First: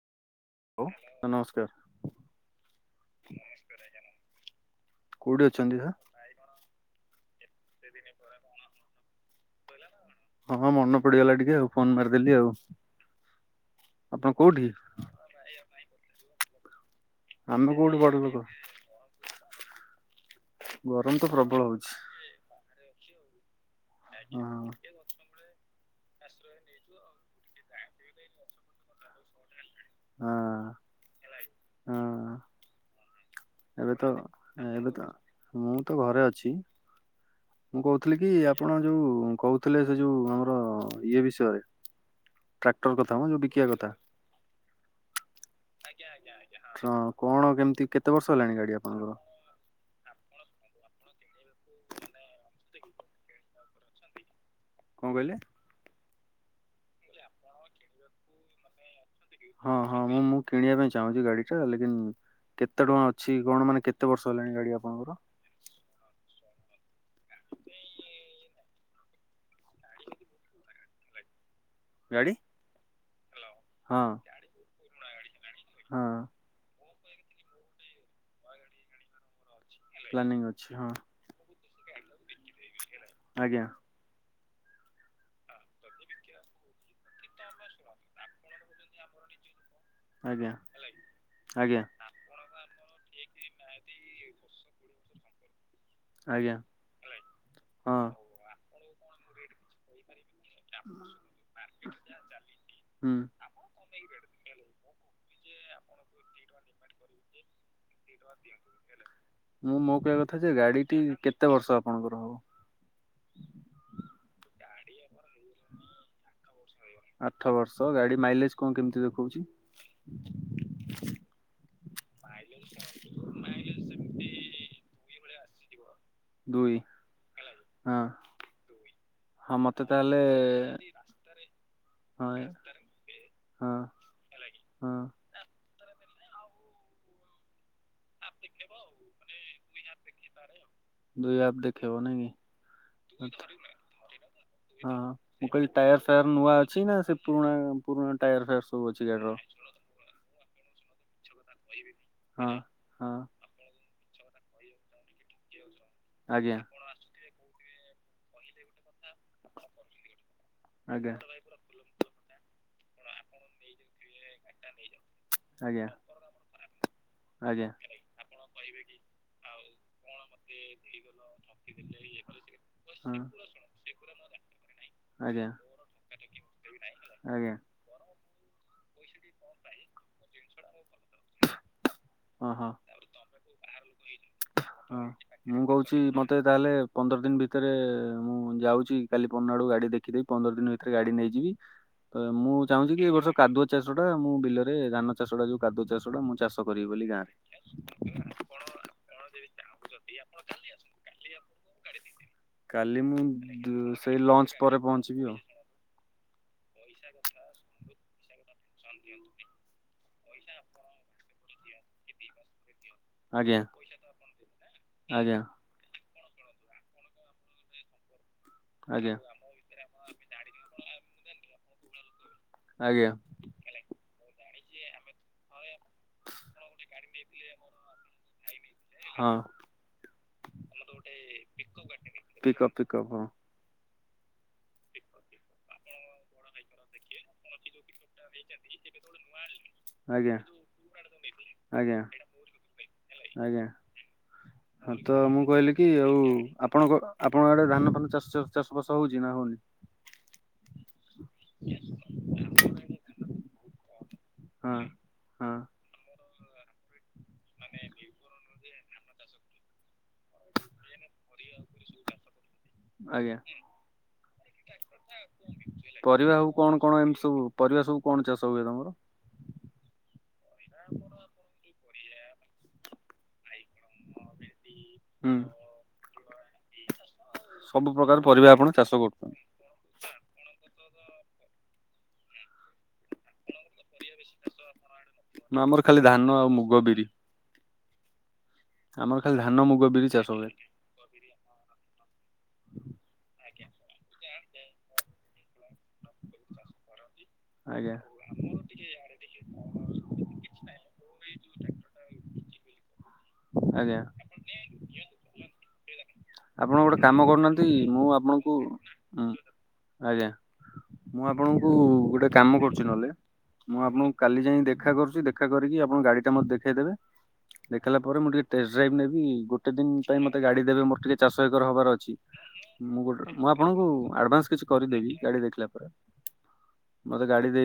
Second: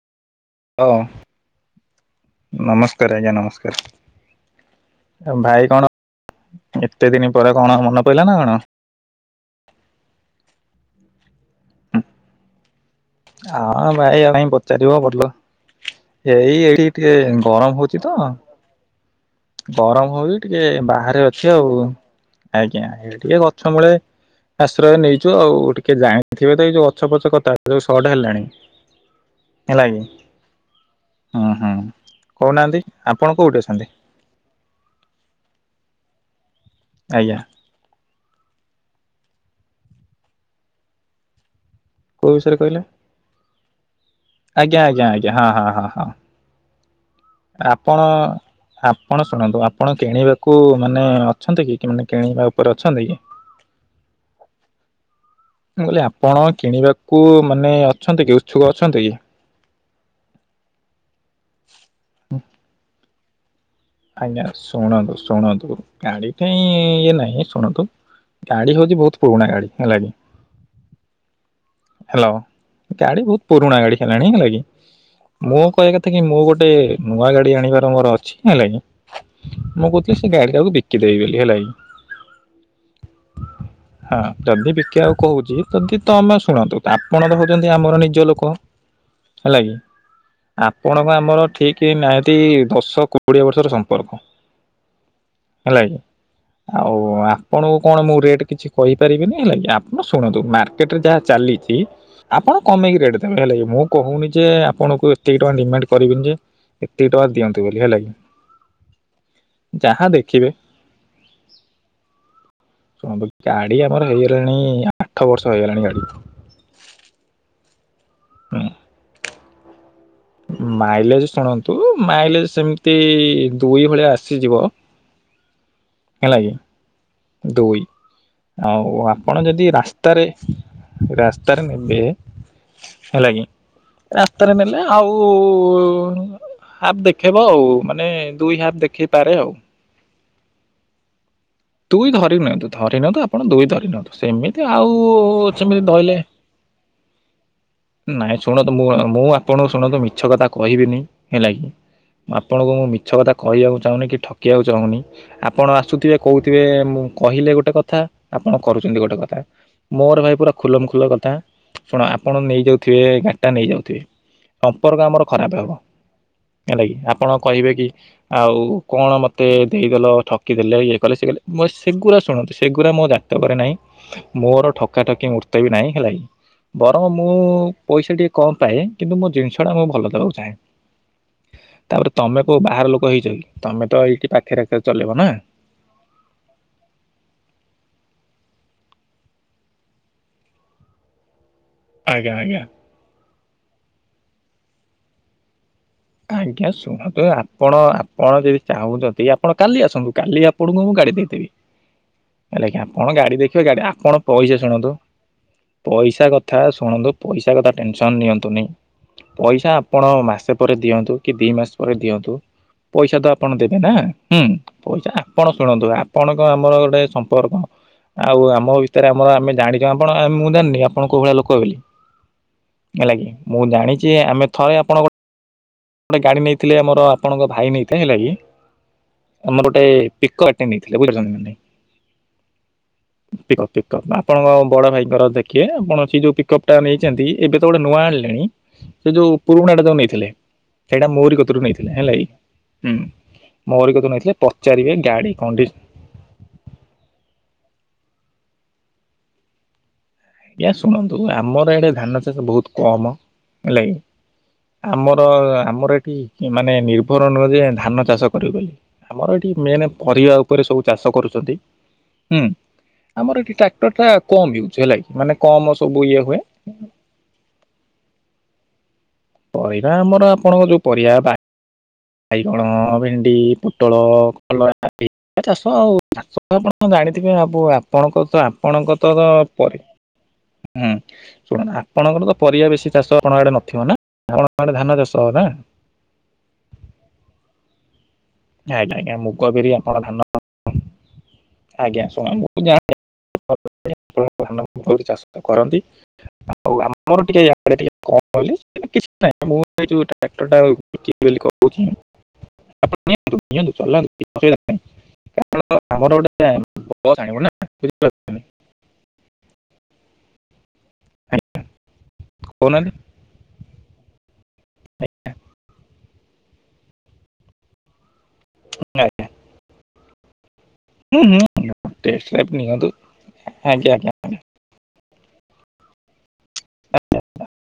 ଓ ହଉ ନମସ୍କାର। ନମସ୍କାର ଆଜ୍ଞା ନମସ୍କାର। କୋଉଠି ଭାଇ ଅଛନ୍ତି କଣ ସାର୍? ଏତେ ଦିନି ପରେ କଣ ମନେ ପଇଲା ନା କଣ? ହଁ ମନେ ପଡିଗଲା ଟିକେ ଆଉ ଫୋନ ମାରିଦେଲି ଆଉ ହାଁ ଭାଇ ଆପଣ କାଇଁ ଭାଇ କୋଉଠି? ପଚାରିବ ହଁ ଭଲ ଏଇ ଏଇଠି ଟିକେ ଆମେ ଗରମ କୋଉଠି ହଉଛି ବଡ ତ? ଲୋକ ଗରମ ହଉଚି ଟିକେ ଗରମ ବାହାରେ ତ ଅଛି। ପ୍ରବଳ ଆଉ ହଉଛି ଆଜ୍ଞା ଟିକେ ଗଛ ମୂଳେ ହଁ ଆଶ୍ରୟ ନେଇଛୁ ଆଉ ଟିକେ କି ଜାଣିଥିବେ ତ ଏଇ ଯୋଉ ଗଛପଛ କଥା ଯୋଉ ସଟ ହେଲାଣି। ହେଲା କିି ହଁ ହୁଁ ହୁଁ ହଁ କହୁନାହାନ୍ତି ଆପଣ କୋଉଠି ଅଛନ୍ତି? ଏବେ ତ ଏବେ ତ ମୁଁ ତ ଘରେ ଅଛି। ଆଜ୍ଞା। କହିଲି କି ଆପଣ ଯୋଉ କହୁଥିଲେ ସେ ଯୋଉ ଆମର ଇଏ ବିଷୟରେ। କୋଉ ବିଷୟରେ କହିଲେ ଟ୍ରାକ୍ଟର କଥା ମ ଯୋଉ ବିକିିବା କଥା। ଆଜ୍ଞା ଆଜ୍ଞା ଆଜ୍ଞା ହଁ ହଁ ହଁ ହଁ ହଁ କଣ କେମିତି ଆପଣ କେତେ ବର୍ଷ ହେଲାଣି ଗାଡି ଆପଣଙ୍କର? ଆପଣ ଶୁଣନ୍ତୁ ଆପଣ କିଣିବାକୁ ମାନେ ଅଛନ୍ତି କି କି ମାନେ କିଣିବା ଉପରେ ଅଛନ୍ତି କି? କଣ କହିଲେ କହିଲେ ଆପଣ କିଣିବାକୁ ମାନେ ଅଛନ୍ତି କି ଉତ୍ସୁକ ଅଛନ୍ତି କି? ହଁ ହଁ ମୁଁ ମୁଁ କିଣିବା ପାଇଁ ଚାହୁଁଚି ଗାଡି ଟା, ଲେକିନ କେତେ ଟଙ୍କା ଅଛି କଣ ମାନେ କେତେ ବର୍ଷ ଆଜ୍ଞା ହେଲାଣି ଗାଡି ଆପଣଙ୍କର ଶୁଣନ୍ତୁ ଶୁଣନ୍ତୁ ଗାଡି କାଇଁ ଇଏ ନାହିଁ ଶୁଣନ୍ତୁ ଗାଡି ହଉଚି ବହୁତ ପୁରୁଣା ଗାଡି ହେଲାକି। [inaudible] ଗାଡି ହାଲୋ ଗାଡି ବହୁତ ପୁରୁଣା ଗାଡି ହଁ ହେଲାଣି ହେଲା କିି। ମୋ କହିବା ହଁ। କଥାକି ମୋ ଗୋଟେ ନୂଆ ଗାଡି ଆଣିବାର ମୋର ଅଛି ହେଲା କି, ମୁଁ କହୁଥିଲି ସେ ପ୍ଲାନିଂ ଗାଡି ଅଛି କାହାକୁ ହଁ ବିକିଦେବି ବୋଲି ହେଲା କି। ଆଜ୍ଞା। ହଁ ଯଦି ବିକିବାକୁ କହୁଚି ଯଦି ତମେ ଶୁଣନ୍ତୁ ଆପଣ ତ ହଉଚନ୍ତି ଆମର ନିଜ ଲୋକ ହେଲା କି। ଆଜ୍ଞା ଆପଣଙ୍କ ଆମର ଠିକ ଆଜ୍ଞା ନିହାତି ଦଶ ଶ କୋଡ଼ିଏ ବର୍ଷର ସମ୍ପର୍କ। ହେଲା କିି ଆଜ୍ଞା ଆଉ ଆପଣଙ୍କୁ କଣ ହଁ ମୁଁ ରେଟ୍ କିଛି କହିପାରିବିନି ହେଲା କି ଆପଣ ଶୁଣନ୍ତୁ ମାର୍କେଟରେ ଯାହା ଚାଲିଚି ଆପଣ କମେଇକି ହୁଁ ରେଟ ଦେବେ ହେଲା କି ମୁଁ କହୁନି ଯେ ଆପଣଙ୍କୁ ଏତିକି ଟଙ୍କା ଡିମାଣ୍ଡ କରିବିନି ଯେ ଏତିକି ଟଙ୍କା ଦିଅନ୍ତୁ ବୋଲି ହେଲା କି। ମୁଁ ମୋ ଯାହା କହିବା କଥା ଦେଖିବେ ଯେ ଗାଡିଟି କେତେ ବର୍ଷ ଆପଣଙ୍କର ହବ? ଗଲାଣି ଆଠ ବର୍ଷ ହେଇଗଲାଣି ଗାଡି। ଆଠ ବର୍ଷ ଗାଡି ମାଇଲେଜ କଣ କେମତି ଦେଖଉଚି? ମାଇଲେଜ ଶୁଣନ୍ତୁ ମାଇଲେଜ ସେମିତି ଦୁଇ ଭଳିଆ ଆସିଯିବ। ଦୁଇ ଭଳିଆ ଆସି ହେଲାକି ଦୁଇ ହଁ ଆଉ ଆପଣ ହଁ ଯଦି ମତେ ତାହେଲେ ରାସ୍ତାରେ ରାସ୍ତାରେ ନେବେ ହଁ ହେଲା କିି ହଁ ରାସ୍ତାରେ ନେଲେ ହଁ ଆଉ ହାପ୍ ଦେଖେଇବ, ଆଉ ମାନେ ଦୁଇ ହାପ୍ ଦେଖେଇ ପାରେ ଆଉ। ଦୁଇ ଆପ୍ ଦେଖେଇବ ଦୁଇ ନାଇଁ କି? ଧରି ନିଅନ୍ତୁ, ଧରି ନିଅନ୍ତୁ ଆପଣ ଦୁଇ ଧରି ନିଅନ୍ତୁ ସେମିତି ଆଉ ହଁ ମୁଁ କହିଲି ସେମିତି ଟାୟାର ଧଇଲେ ଫାୟାର ନୂଆ ଅଛି ନା ସେ ପୁରୁଣା ପୁରୁଣା ନାଇଁ ଟାୟାର ଫାୟାର ଶୁଣନ୍ତୁ ସବୁ ମୁଁ ଅଛି ମୁଁ ଗାଡିର? ଆପଣଙ୍କୁ ଶୁଣନ୍ତୁ ମିଛ କଥା କହିବିନି ହେଲା କିି। ମୁଁ ହଁ ଆପଣଙ୍କୁ ମୁଁ ମିଛ ହଁ କଥା କହିବାକୁ ଚାହୁଁନି। କି ଠକିବାକୁ ଚାହୁଁନି, ଆପଣ ଆସୁଥିବେ ଆଜ୍ଞା କହୁଥିବେ ମୁଁ କହିଲେ ଗୋଟେ କଥା ଆପଣ କରୁଛନ୍ତି ଗୋଟେ କଥା ମୋର ଭାଇ ପୁରା ଖୁଲମଖୁଲା ଆଜ୍ଞା କଥା ଶୁଣ ଆପଣ ନେଇ ଯାଉଥିବେ ଗାଡ଼ିଟା ନେଇ ଯାଉଥିବେ ସମ୍ପର୍କ ଆମର ଖରାପ ହବ ଆଜ୍ଞା ହେଲା କିି ଆପଣ ଆଜ୍ଞା କହିବେ କି ଆଉ କଣ ମତେ ଦେଲ ଠକି ଦେଲେ ଇଏ କଲେ ସିଏ କଲେ, ମୁ ସେଗୁରା ଶୁଣନ୍ତୁ ସେଗୁରା ମୋ ହଁ। ଜାତକରେ ନାହିଁ ମୋର ଠକ୍ ଠକା ଠକି ଆଜ୍ଞା ମୂର୍ତେ ବି ନାହିଁ ହେଲା କି ବରଂ ମୁଁ ଆଜ୍ଞା ପଇସା ଟିକେ କମ ପାଏ କିନ୍ତୁ ମୋ ଜିନିଷଟା ମୁଁ ଭଲ ଦବାକୁ ଚାହେଁ। ତାପରେ ତମେ ହଁ କୋଉ ହଁ ବାହାର ଲୋକ ହେଇଚ କି ତମେ ତ ଏଇଠି ପାଖେରେ ଆଖେରେ ହଁ ଚଲେଇବ ନା? ମୁଁ କହୁଛି ମତେ ତାହେଲେ ପନ୍ଦର ଦିନ ଭିତରେ ମୁଁ ଯାଉ ଚି, କାଲି ପଅରଦିନ ଆଡୁକୁ ଗାଡି ଦେଖି ଦେଇକି ପନ୍ଦର ଦିନ ଭିତରେ ଗାଡି ନେଇଯିବି ତ ଆଜ୍ଞା ମୁଁ ଆଜ୍ଞା। ଚାହୁଁଚି କି ଏ ବର୍ଷ କାଦୁଅ ଚାଷଟା, ମୁଁ ବିଲରେ ଧାନ ଚାଷଟା ଯୋଉ କାଦୁଅ ଚାଷଟା ମୁଁ ଚାଷ ଆଜ୍ଞା କରିବି ବୋଲି ଶୁଣନ୍ତୁ ଗାଁରେ। ଆପଣ ଆପଣ ଯଦି ଚାହୁଁଚନ୍ତି ଆପଣ କାଲି ଆସନ୍ତୁ କାଲି ଆପଣଙ୍କୁ ମୁଁ ଗାଡି ଦେଇଦେବି। ହେଲା କି କାଲି ଆପଣ ମୁଁ ଗାଡ଼ି ଦେଖିବେ ଦ ଗାଡ଼ି ଆପଣ ସେଇ ପଇସା ଲଞ୍ଚ ପରେ ଶୁଣନ୍ତୁ। ପହଞ୍ଚିବି ଆଉ। ପଇସା କଥା ଶୁଣନ୍ତୁ ପଇସା କଥା ଟେନସନ୍ ନିଅନ୍ତୁନି ପଇସା ଆପଣ ମାସେ ପ ପରେ ଦିଅନ୍ତୁ କି ଦି ମାସ ପରେ ଦିଅନ୍ତୁ। ପଇସା ତ ଆପଣ ଆଜ୍ଞା ଦେବେ ନା ହୁଁ ପଇସା ଆଜ୍ଞା ଆପଣ ଶୁଣନ୍ତୁ ଆ ପଣଙ୍କ ଆମର ଗୋଟେ ସମ୍ପର୍କ ଆଉ ଆମ ଭିତରେ ଆଜ୍ଞା। ଆମର ଆମେ ଜାଣିଚ ଆପଣ। ମୁଁ ଜାଣିନି ଆପଣ କୋଉ ଭଳିଆ ଲୋକ ବୋଲି ଆଜ୍ଞା ହେଲା କିି ମୁଁ ଜାଣିଚି ଆମେ। ଥରେ ଆପଣ ଗୋଟେ ଗାଡ଼ି ନେଇଥିଲେ ଆମର ଆପଣଙ୍କ ଭାଇ ନେଇଥିଲେ ହେଲା କି। ଆମର ଗୋଟେ ପିକ ଗାଡ଼ିଟେ ନେଇଥିଲେ ବୁଝିପାରୁଛନ୍ତି ନା ନାଇଁ। ପିକଅପ୍ ପିକଅପ୍ ହଁ। କପ୍ ଆପଣଙ୍କ ବଡ ଭାଇଙ୍କର ଦେଖିବେ ଆପଣ ସେ ଯୋଉ ପିକଅପ୍ ଟା ନେଇଛନ୍ତି ଏବେ ତ ଗୋଟେ ନୂଆ ଆଣିଲେଣି। ସେ ଯୋଉ ପୁରୁଣାଟା ଯୋଉ ନେଇଥିଲେ ଆଜ୍ଞା ସେଇଟା ମୋରି କତିରୁୁ ନେଇଥିଲେ ଆଜ୍ଞା ହେଲା କି ହୁଁ। ଆଜ୍ଞା ମୋରି କତୁରୁ ନେଇଥିଲେ ପଚାରିବେ ହଁ ତ ଗାଡି ମୁଁ କଣ୍ଡିସନ କହିଲି କି ଆଉ ଆପଣଙ୍କ ଆପଣଙ୍କ ଆଡେ ଧାନ ଫା ନ ଚାଷ ଚାଷ ବାସ ହଉଛି ନା ହଉନି? ଆଜ୍ଞା ଶୁଣନ୍ତୁ ଆମର ଇଆଡେ ଧାନ ଚାଷ ବହୁତୁ କମ ହେଲା କି। ହଁ ଆମର ହଁ ଆମର ଏଠି। ମାନେ ନିର୍ଭର ନୁହ ଯେ ଧାନ ଚାଷ କରିବୁ ବୋଲି ଆମର ଏଠି ମେନ ପରିବା ଉପରେ ସବୁ ଚାଷ କରୁଛନ୍ତି ହୁଁ ଆମର ଆଜ୍ଞା। ଏଠି ଟ୍ରାକ୍ଟର ଟା କମ ୟୁଜ ହେଲା ମାନେ କମ ସବୁ ଇଏ ପରିବା ହୁଏ ସବୁ କଣ କଣ ଏମିତି ସବୁ ପରିବା ସବୁ କଣ ଚାଷ ହୁଏ ତମର? ପରିବା ଆମର ଆପଣଙ୍କ ଯୋଉ ପରିବା ବାଇଗଣ ଭେଣ୍ଡି ପୋ ପୋଟଳ କଲରା ଏ ହୁଁ। ଚାଷ ଆଉ ଚାଷ ଆପ ଆପଣ ଜାଣିଥିବେ ଅବୁ ସବୁ ପ୍ରକାର ଆପଣଙ୍କ ତ ପରିବା ଆପଣ ଚାଷ ଆପଣଙ୍କ ତର କରୁଛନ୍ତି ପରେ। ହୁଁ ଶୁଣ ଆପଣଙ୍କର ତ ପରିବା ବେଶୀ ଚାଷ ଆପଣଙ୍କ ଆଡେ ନଥିବ ନା। ଆପଣ ଙ୍କ ଆଡ଼େ ଧାନ ଚାଷ ନା ଆମର ଖାଲି ଧାନ ଆଉ ମୁଗ ବିରି। ଆଜ୍ଞା ଆଜ୍ଞା ଆମର ଖାଲି ଧାନ ମୁଗ ଆପଣ ବିରି ଧାନ ଚାଷ ହୁଏ। ଆଜ୍ଞା ଶୁଣନ୍ତୁ ମୁଁ ଜାଣ। [inaudible] [inaudible] ଆପଣଙ୍କ ଧାନ ବହୁତ ବହୁତ ଚାଷ କରନ୍ତି ଆଉ ଆମ ଆମର ଟିକେ ଆଡେ ଟିକେ ଆଜ୍ଞା କଣ କହିଲେ ସେ କିଛି ନାହିଁ ମୁଁ ଏ ଯୋଉ ଟ୍ରାକ୍ଟର ଟା ବିକିବି ବୋଲି କହୁଛି। ଆପଣ ନିଅନ୍ତୁ ନିଅନ୍ତୁ ଆଜ୍ଞା ଚଲାନ୍ତୁ କିଛି ଅସୁବିଧା ନାହିଁ ଆପଣ ଆମର ଗୋଟେ। ଆପଣ ଗୋଟେ ବସ୍ କାମ ଆଣିବୁ ନା କରୁନାହାନ୍ତି ମୁଁ ବୁଝିପାରୁଛନ୍ତି ଆପଣଙ୍କୁ ଉଁ। ଆଜ୍ଞା ମୁଁ ଆପଣଙ୍କୁ ଗୋଟେ କାମ କରୁଛି କହୁନାହାନ୍ତି ନହେଲେ। ମୁଁ ଆପଣଙ୍କୁ କାଲି ଯାଇ ଦେଖ ଦେଖା କରୁଛି ଦେଖା କରିକି ଆପଣ ଗାଡି ଟା ମତେ ଦେଖେଇଦେବେ ଦେଖାଇଲା ପରେ ମୁଁ ଟିକେ ଟେଷ୍ଟ ଡ୍ରାଇଭ ଆଜ୍ଞା ନେବି ଆଜ୍ଞା ଗୋଟେ ଦିନ ପାଇଁ ମତେ ଗାଡି ଦେବେ ମୋର ଟିକେ ହୁଁ ଚାଶ ହୁଁ ଏକର ହବାର ଅଛି ଟେଷ୍ଟ ଡ୍ରାଇଭ ନିଅନ୍ତୁ ମୁଁ ଗୋଟେ ମୁଁ ଆପଣଙ୍କୁ ଆଜ୍ଞା ଆଜ୍ଞା ଆଡ଼ଭାନ୍ସ କିଛି କରିଦେବି। ଗାଡି ଦେଖିଲା ପରେ ମତେ ଗାଡି ଦେଇ